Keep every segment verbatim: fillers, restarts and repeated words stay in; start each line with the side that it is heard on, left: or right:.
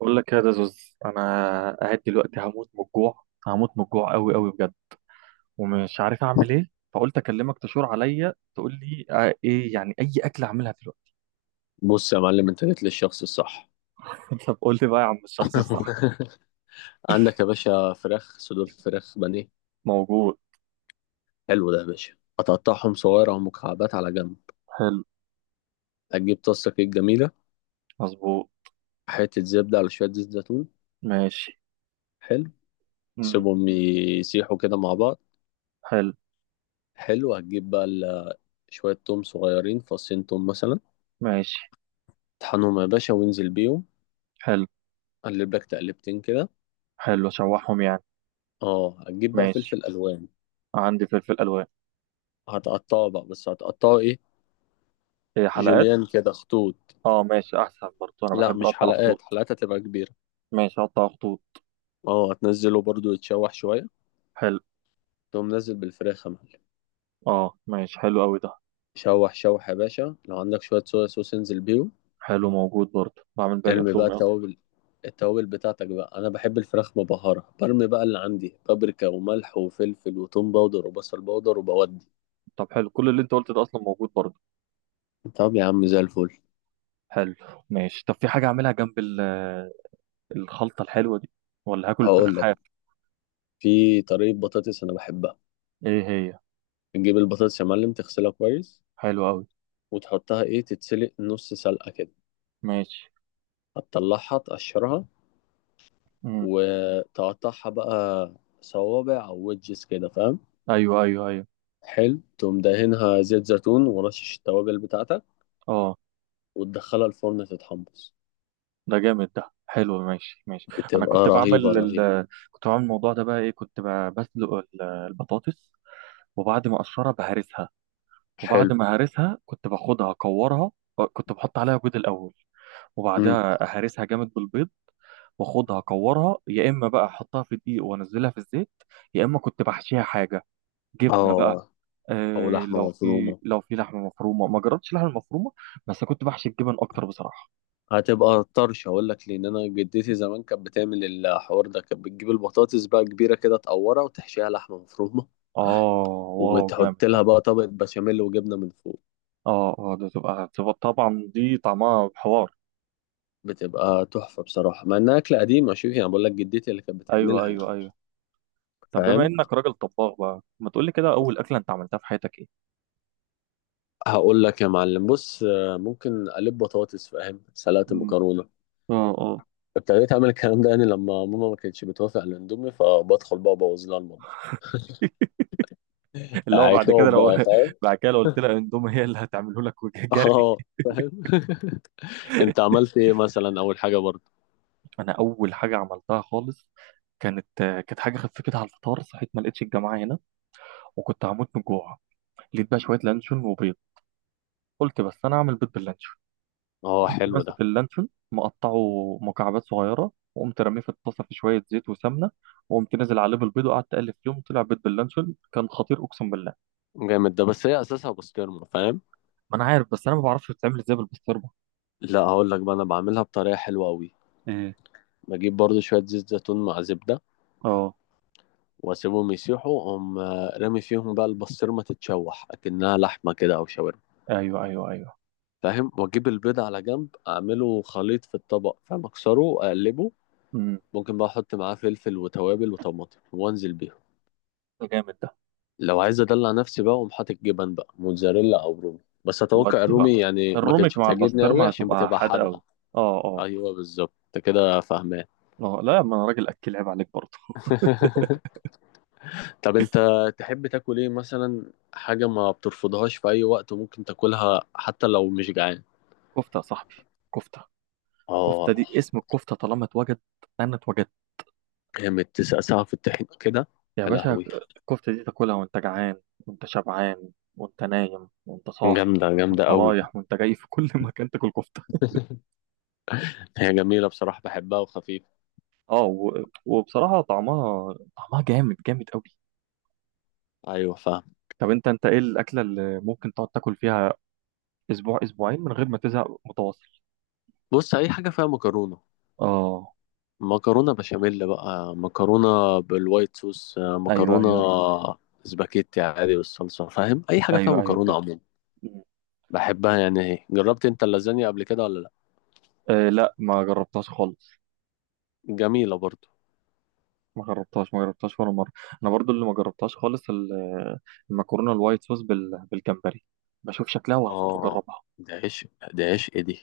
right: بقول لك يا زوز، انا قاعد دلوقتي. هموت من الجوع، هموت من الجوع قوي قوي بجد. ومش عارف اعمل ايه، فقلت اكلمك تشور عليا تقول لي آه، ايه يعني. اي اكل اعملها دلوقتي؟
left: بص يا معلم، انت جيت للشخص الصح.
right: طب قول لي بقى يا عم الشخص الصح.
left: عندك يا باشا فراخ، صدور فراخ بانيه؟
right: موجود.
left: حلو، ده يا باشا هتقطعهم صغيرة أو مكعبات على جنب.
right: حلو.
left: هتجيب طاسة كده جميلة،
right: مظبوط.
left: حتة زبدة على شوية زيت زيتون.
right: ماشي.
left: حلو،
right: مم.
left: سيبهم يسيحوا كده مع بعض.
right: حلو.
left: حلو، هتجيب بقى ال- شوية توم صغيرين، فصين توم مثلا.
right: ماشي.
left: طحنهم يا باشا وانزل بيهم،
right: حلو.
left: قلب لك تقلبتين كده.
right: حلو اشوحهم يعني.
left: اه، هتجيب بقى
right: ماشي.
left: فلفل ألوان،
right: عندي فلفل الوان.
left: هتقطعه بقى، بس هتقطعه ايه؟
right: ايه حلقات.
left: جوليان كده خطوط.
right: اه ماشي، احسن برضه انا
left: لا
right: بحب
left: مش
right: اقطع
left: حلقات،
right: خطوط.
left: حلقات هتبقى كبيرة.
right: ماشي اقطع خطوط.
left: اه هتنزله برضو يتشوح شوية،
right: حلو.
left: تقوم نزل بالفراخ يا معلم.
right: اه ماشي، حلو قوي ده.
left: شوح شوح يا باشا، لو عندك شوية صويا صوص انزل بيهم.
right: حلو موجود برضه. بعمل بقى
left: ارمي بقى
right: الاندومي.
left: التوابل، التوابل بتاعتك بقى. انا بحب الفراخ مبهرة، برمي بقى اللي عندي بابريكا وملح وفلفل وتوم باودر وبصل باودر وبودي.
right: طب حلو، كل اللي انت قلته ده اصلا موجود برضه.
left: طب يا عم زي الفل.
right: حلو. ماشي. طب في حاجه اعملها جنب ال- آه، الخلطه الحلوه دي؟ ولا هاكل
left: هقول
right: فراخ؟
left: لك، في طريقة بطاطس انا بحبها.
right: ايه هي؟
left: تجيب البطاطس يا معلم، تغسلها كويس،
right: حلو قوي.
left: وتحطها ايه، تتسلق نص سلقة كده.
right: ماشي.
left: هتطلعها، تقشرها،
right: امم.
left: وتقطعها بقى صوابع او ويدجز كده، فاهم؟
right: ايوه ايوه ايوه.
left: حلو، تقوم دهنها زيت زيتون ورشش التوابل بتاعتك،
right: اه.
left: وتدخلها الفرن تتحمص.
right: ده جامد، ده حلو، ماشي ماشي. انا
left: بتبقى
right: كنت
left: رهيبة
right: بعمل ال...
left: رهيبة.
right: آه، كنت بعمل الموضوع ده. بقى ايه، كنت ب- بسلق ال- آه، البطاطس. وبعد ما اقشرها بهرسها. وبعد
left: حلو.
right: ما هرسها كنت باخدها اكورها. كنت بحط عليها بيض الاول،
left: امم.
right: وبعدها اهرسها جامد بالبيض. واخدها اكورها، يا اما بقى احطها في دقيق وانزلها في الزيت، يا اما كنت بحشيها حاجه، جبنه بقى.
left: اه، او
right: آه، لو
left: لحمة
right: في
left: مفرومة.
right: لو في لحمه مفرومه. ما جربتش لحمه مفرومه، بس كنت بحشي الجبن اكتر بصراحه.
left: هتبقى طرش، اقول لك، لان انا جدتي زمان كانت بتعمل الحوار ده، كانت بتجيب البطاطس بقى كبيرة كده، تقورها وتحشيها لحمة مفرومة،
right: اه. واو
left: وتحط
right: جامد ده.
left: لها بقى طبقة بشاميل وجبنة من فوق.
right: اه اه، ده تبقى تبقى طبعا دي طعمها حوار.
left: بتبقى تحفة بصراحة، مع انها اكلة قديمة. شوف يعني، بقول لك جدتي اللي كانت
right: ايوه
left: بتعملها يعني،
right: ايوه ايوه. طب بما
left: فاهم.
right: انك راجل طباخ بقى، ما تقول لي كده، اول اكله انت عملتها في حياتك ايه؟
left: هقول لك يا معلم، بص، آه، ممكن اقلب بطاطس، فاهم، سلطه،
right: مم.
left: مكرونه.
right: اه اه.
left: ابتديت اعمل الكلام ده يعني لما ماما ما كانتش بتوافق على الاندومي، فبدخل بقى ابوظ لها المطبخ.
right: اللي هو بعد كده
left: عقاب
right: لو
left: بقى، فاهم.
right: بعد كده لو قلت لها اندومي، هي اللي هتعمله لك وجري.
left: اه فاهم. انت عملت ايه مثلا اول حاجه برضه؟
right: انا اول حاجه عملتها خالص كانت كانت حاجه خفيتها على الفطار. صحيت ما لقيتش الجماعه هنا، وكنت هموت من الجوع. لقيت بقى شويه لانشون وبيض. قلت بس انا اعمل بيض باللانشون.
left: اه
right: قمت
left: حلو ده.
right: ماسك اللانشون مقطعه مكعبات صغيره، وقمت رميه في الطاسه في شويه زيت وسمنه. وقمت نازل عليه بالبيض وقعدت اقلب فيهم. طلع بيض باللانشون كان خطير، اقسم بالله.
left: جامد ده، بس هي اساسها بسطرمه، فاهم.
right: ما انا عارف، بس انا ما بعرفش بتتعمل ازاي بالبسطرمه.
left: لا هقول لك بقى، انا بعملها بطريقه حلوه قوي.
right: ايه.
left: بجيب برضه شويه زيت زيتون مع زبده،
right: اه.
left: واسيبهم يسيحوا، اقوم آه، رامي فيهم بقى البسطرمه تتشوح اكنها لحمه كده او شاورما،
right: ايوه ايوه ايوه.
left: فاهم. واجيب البيض على جنب، اعمله خليط في الطبق، فاهم، اكسره اقلبه.
right: امم.
left: ممكن بقى احط معاه فلفل وتوابل وطماطم وانزل بيهم.
right: جامد ده.
left: لو عايز ادلع نفسي بقى، اقوم حاطط جبن بقى موتزاريلا او رومي. بس اتوقع
right: ودي بقى،
left: الرومي يعني ما
right: الروميك
left: كانتش
right: مع
left: بتعجبني قوي
right: البسطرمه
left: عشان
right: هتبقى
left: بتبقى
right: حادقه قوي.
left: حادقه.
right: اه اه
left: ايوه بالظبط، انت كده فاهمان.
right: اه. لا ما انا راجل اكل، عيب عليك برضه.
left: طب انت تحب تاكل ايه مثلا، حاجه ما بترفضهاش في اي وقت وممكن تاكلها حتى لو مش جعان؟
right: كفته يا صاحبي. كفته. كفته
left: اه
right: دي، اسم الكفته طالما اتوجد انا اتوجدت.
left: جامد، تسقسها في الطحين كده.
right: يا
left: يا
right: باشا.
left: لهوي،
right: الكفته دي تاكلها وانت جعان وانت شبعان وانت نايم وانت صاحي
left: جامده جامده
right: وانت
left: قوي.
right: رايح وانت جاي، في كل مكان تاكل كفته.
left: هي جميلة بصراحة، بحبها وخفيفة.
right: اه و... وبصراحه طعمها، طعمها جامد جامد قوي.
left: أيوة فاهم.
right: طب انت، انت ايه الاكله اللي ممكن تقعد تاكل فيها اسبوع اسبوعين من غير ما تزهق متواصل؟
left: بص، أي حاجة فيها مكرونة،
right: اه.
left: مكرونة بشاميل بقى، مكرونة بالوايت صوص، آه،
right: ايوه
left: مكرونة
right: ايوه.
left: سباكيتي عادي بالصلصة، فاهم، أي حاجة فيها
right: ايوه ايوه
left: مكرونة
right: فاهم.
left: عموما. بحبها يعني. هي جربت أنت اللازانيا قبل كده ولا لأ؟
right: آه لا، ما جربتهاش خالص.
left: جميلة برضو.
right: ما جربتهاش ما جربتهاش ولا مره. انا برضو اللي ما جربتهاش خالص، ال- المكرونه الوايت صوص بال- بالجمبري. بشوف شكلها وهموت
left: آه،
right: واجربها.
left: دي عشق، دي عشق دي.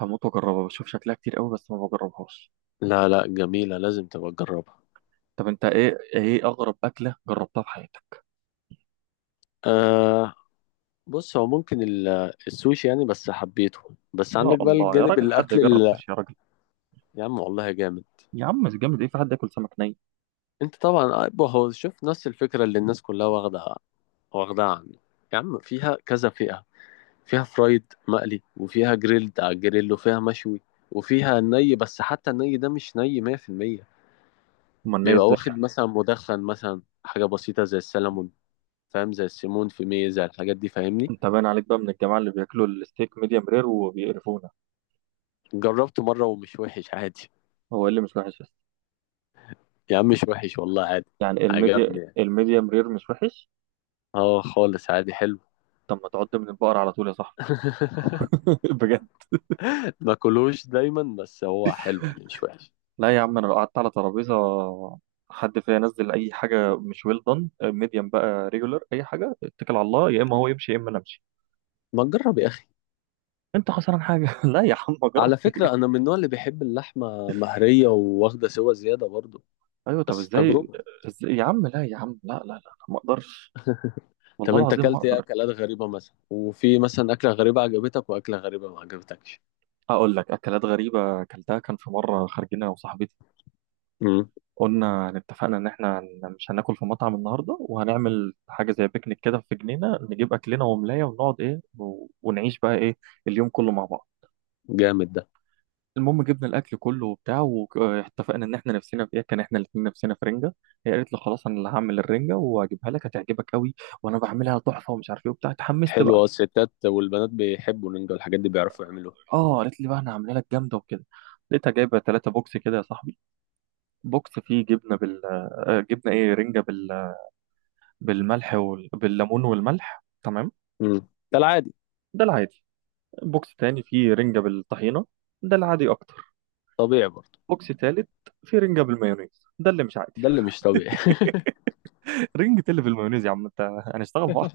right: هموت واجربها، بشوف شكلها كتير قوي بس ما بجربهاش.
left: لا لا، جميلة، لازم تبقى تجربها.
right: طب انت ايه، ايه اغرب اكله جربتها في حياتك؟
left: آه، بص، هو ممكن ال- السوشي يعني، بس حبيته. بس
right: يا
left: عندك بقى
right: الله يا
left: الجانب
right: راجل، حد
left: الأكل
right: يجرب
left: ال-
right: سوشي يا راجل!
left: يا عم والله جامد.
right: يا عم مش جامد، ايه في حد ياكل سمك ني؟
left: انت طبعا أبو هو، شوف، نفس الفكره اللي الناس كلها واخده، واخدها عنه. يا عم فيها كذا فئه، فيها فرايد مقلي، وفيها جريلد على الجريل، وفيها مشوي، وفيها ني. بس حتى الني ده مش ني مية في المية،
right: امال ني
left: بيبقى
right: ازاي؟
left: واخد مثلا مدخن، مثلا حاجه بسيطه زي السلمون، فاهم، زي السيمون في ميه، زي الحاجات دي فاهمني.
right: انت باين عليك بقى من الجماعه اللي بياكلوا الستيك ميديم رير وبيقرفونا.
left: جربته مره ومش وحش عادي.
right: هو ايه اللي مش وحش بس؟
left: يا عم مش وحش والله، عادي.
right: يعني الميديا،
left: عجبني يعني.
right: الميديم رير مش وحش؟
left: اه خالص عادي، حلو.
right: طب ما تعد من البقر على طول يا صاحبي. بجد.
left: ما كلوش دايما، بس هو حلو يعني، مش وحش.
right: لا يا عم، انا لو قعدت على ترابيزه حد فيها ينزل اي حاجه مش ويل دون، ميديم بقى ريجولر اي حاجه، اتكل على الله، يا اما هو يمشي يا اما انا امشي.
left: ما تجرب يا اخي.
right: انت خسران حاجه. لا يا عم اجرب.
left: على فكرة أنا من النوع اللي بيحب اللحمة مهرية وواخدة سوا زيادة برضو.
right: ايوه طب
left: بس
right: ازاي؟
left: تجربة.
right: ازاي يا عم، لا يا عم، لا لا لا، ما اقدرش.
left: طب
right: والله
left: أنت
right: العظيم ما
left: أكلت إيه
right: اقدر.
left: أكلات غريبة مثلا، وفي مثلا أكلة غريبة عجبتك وأكلة غريبة ما عجبتكش؟
right: اقول لك اكلات غريبه اكلتها. كان في مره خارجين انا وصاحبتي،
left: امم.
right: قلنا يعني، اتفقنا ان احنا هن- مش هناكل في مطعم النهارده، وهنعمل حاجه زي بيكنيك كده في جنينه. نجيب اكلنا وملايه ونقعد ايه و- ونعيش بقى ايه اليوم كله مع بعض.
left: جامد ده.
right: المهم جبنا الاكل كله وبتاع، واتفقنا ان احنا نفسنا في ايه. كان احنا الاثنين نفسنا في رنجه. هي قالت له خلاص، انا اللي هعمل الرنجه وهجيبها لك هتعجبك قوي، وانا بعملها تحفه ومش عارف ايه وبتاع. اتحمست
left: حلو،
right: بقى.
left: أه الستات والبنات بيحبوا النينجا والحاجات دي، بيعرفوا يعملوها.
right: اه قالت لي بقى انا هعملها لك جامده وكده. لقيتها جايبه ثلاثة بوكس كده يا صاحبي. بوكس فيه جبنه بال آه، جبنه ايه، رنجه بال... بالملح وال... بالليمون والملح. تمام.
left: امم، ده العادي.
right: ده العادي. بوكس تاني فيه رنجه بالطحينه. ده العادي اكتر.
left: طبيعي برضو.
right: بوكس تالت فيه رنجه بالمايونيز. ده اللي مش عادي.
left: ده اللي مش طبيعي.
right: رنجة إيه اللي بالمايونيز يا عم انت؟ هنشتغل مع.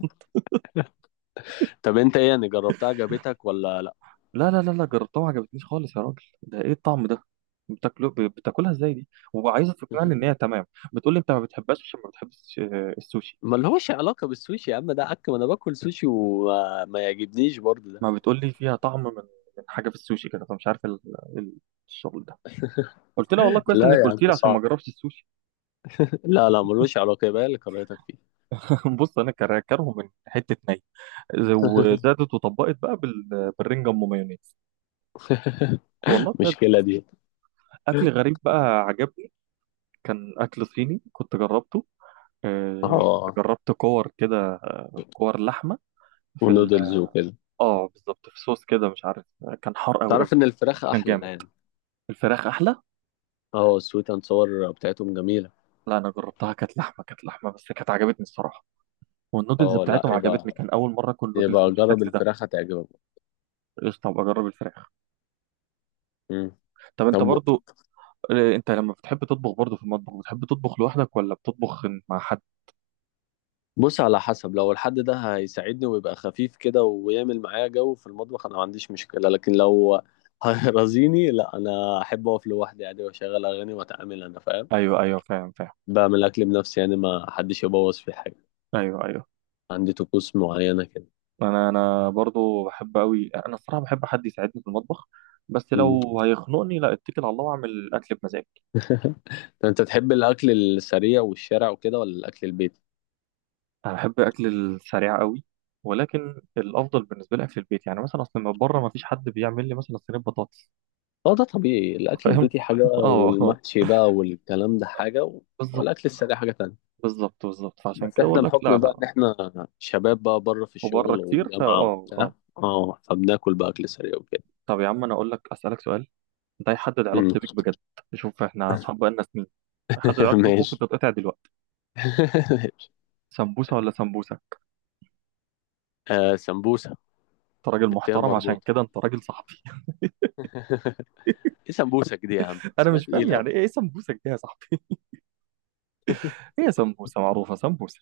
left: طب أنت إيه يعني، جربتها عجبتك ولا لأ؟
right: لا لا لا لا، جربتها ما عجبتنيش خالص. يا راجل ده ايه الطعم ده؟ بتاكله ب- بتاكلها ازاي دي؟ وعايزه تقنعني ان هي تمام. بتقول لي انت ما بتحبهاش عشان ما بتحبش آه، السوشي.
left: ما لهوش علاقة بالسوشي يا عم، ده عك، ما أنا باكل سوشي وما ما يعجبنيش برضو ده.
right: ما بتقول لي فيها طعم من من حاجه في السوشي كده. فمش عارف ال- ال- الشغل ده. قلت لها والله كويس
left: لا
right: انك
left: يا
right: قلت لي
left: عم
right: عشان ما
left: صعب.
right: اجربش السوشي.
left: لا لا، ملوش علاقة، يبقى هي اللي كرهتك فيه.
right: بص انا كر- كارهه من حته ني، وزادت وطبقت بقى بال- بالرنجة ام مايونيز. والله بجد.
left: المشكلة دي.
right: اكل غريب بقى عجبني، كان اكل صيني كنت جربته. آه، كنت
left: اه،
right: جربت كور كده. كور لحمه في.
left: ونودلز وكده.
right: اه بالظبط، في صوص كده مش عارف. كان حار قوي
left: تعرف
right: قوي،
left: ان الفراخ
right: بس كان
left: احلى
right: جامد.
left: يعني.
right: الفراخ احلى.
left: اه، السويت اند صور بتاعتهم جميلة.
right: لا انا جربتها كانت لحمه، كانت لحمه بس كانت عجبتني الصراحه. والنودلز
left: اه لا،
right: بتاعتهم
left: يبقى
right: عجبتني، كان اول مره اكل نودلز
left: يبقى جرب
right: بالشكل ده.
left: الفراخ، هتعجبك.
right: قشطه، ابقى اجرب الفراخ.
left: مم.
right: طب انت
left: طب
right: برضو، آه، انت لما بتحب تطبخ برضو في المطبخ، بتحب تطبخ لوحدك ولا بتطبخ مع حد؟
left: بص، على حسب، لو الحد ده هيساعدني ويبقى خفيف كده ويعمل معايا جو في المطبخ، انا ما عنديش مشكلة. لكن لو هيرازيني لا، انا احب اقف لوحدي عادي، واشغل اغاني واتعامل انا، فاهم.
right: ايوه ايوه فاهم فاهم.
left: بعمل اكل بنفسي يعني، ما حدش يبوظ في حاجة،
right: ايوه ايوه.
left: عندي طقوس معينة كده.
right: انا انا برضو بحب قوي. انا الصراحه بحب حد يساعدني في المطبخ، بس
left: مم.
right: لو هيخنقني لا، اتكل على الله واعمل الاكل بمزاجي.
left: ده انت تحب الاكل السريع والشارع وكده ولا الاكل البيتي؟
right: انا بحب اكل السريع قوي، ولكن الافضل بالنسبه لي اكل البيت. يعني مثلا اصل من بره ما فيش حد بيعمل لي مثلا صينيه بطاطس.
left: اه ده طبيعي، الاكل
right: فاهم.
left: البيتي حاجه
right: اه آه.
left: والمحشي بقى والكلام ده حاجه و...
right: بالظبط
left: والاكل السريع حاجه تانية.
right: بالظبط بالظبط. فعشان
left: بس
right: كده
left: احنا
right: بقول لك لا
left: بحكم بقى ان
right: لا.
left: احنا شباب بقى بره في
right: وبره
left: الشغل
right: كتير، فا
left: والجامعه
right: اه اه.
left: وبتاع، اه، فبناكل بقى اكل سريع وكده.
right: طب يا عم انا اقول لك، اسالك سؤال ده هيحدد
left: مم.
right: علاقتي بيك بجد. شوف احنا اصحاب بقالنا سنين. هيحدد علاقتي بيك، ممكن
left: ماشي.
right: تتقطع دلوقتي. سمبوسه ولا سمبوسه؟
left: آه سمبوسه
right: انت راجل
left: بالتين
right: محترم، عشان
left: مربوطه.
right: كده انت راجل صاحبي.
left: ايه سمبوسك دي يا عم،
right: انا
left: اسمها
right: مش فاهم
left: تقيل
right: يعني
left: قوي.
right: ايه، إيه سمبوسه دي يا صاحبي؟ هي سمبوسه معروفه، سمبوسه.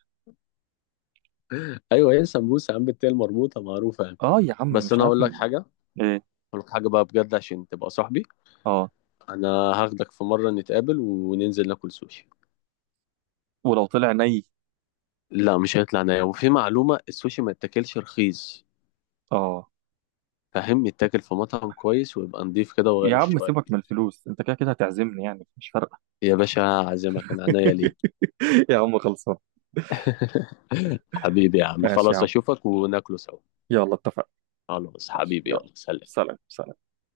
left: ايوه، ايه سمبوسه يا عم، بالتين مربوطه معروفه يعني.
right: اه يا عم
left: بس
right: مش
left: انا اقول
right: عارف.
left: لك
right: من
left: حاجه،
right: ايه؟
left: اقول لك حاجه بقى بجد عشان تبقى صاحبي.
right: اه.
left: انا هاخدك في مره نتقابل وننزل ناكل سوشي.
right: ولو طلع ني؟
left: لا مش هيطلع نايا، وفي معلومه، السوشي ما يتاكلش رخيص،
right: اه.
left: فاهم، يتاكل في مطعم كويس ويبقى نضيف كده،
right: يا
left: وغالي
right: عم
left: شويه.
right: سيبك من الفلوس، انت كده كده هتعزمني يعني مش فارقه.
left: يا باشا عازمك، انا عينيا ليك.
right: يا عم خلصان.
left: حبيبي يا عم،
right: ماشي يا
left: خلاص
right: عم.
left: اشوفك وناكله سوا.
right: يلا اتفقنا.
left: خلاص
right: ماشي،
left: حبيبي،
right: يلا.
left: يلا سلام.
right: سلام سلام.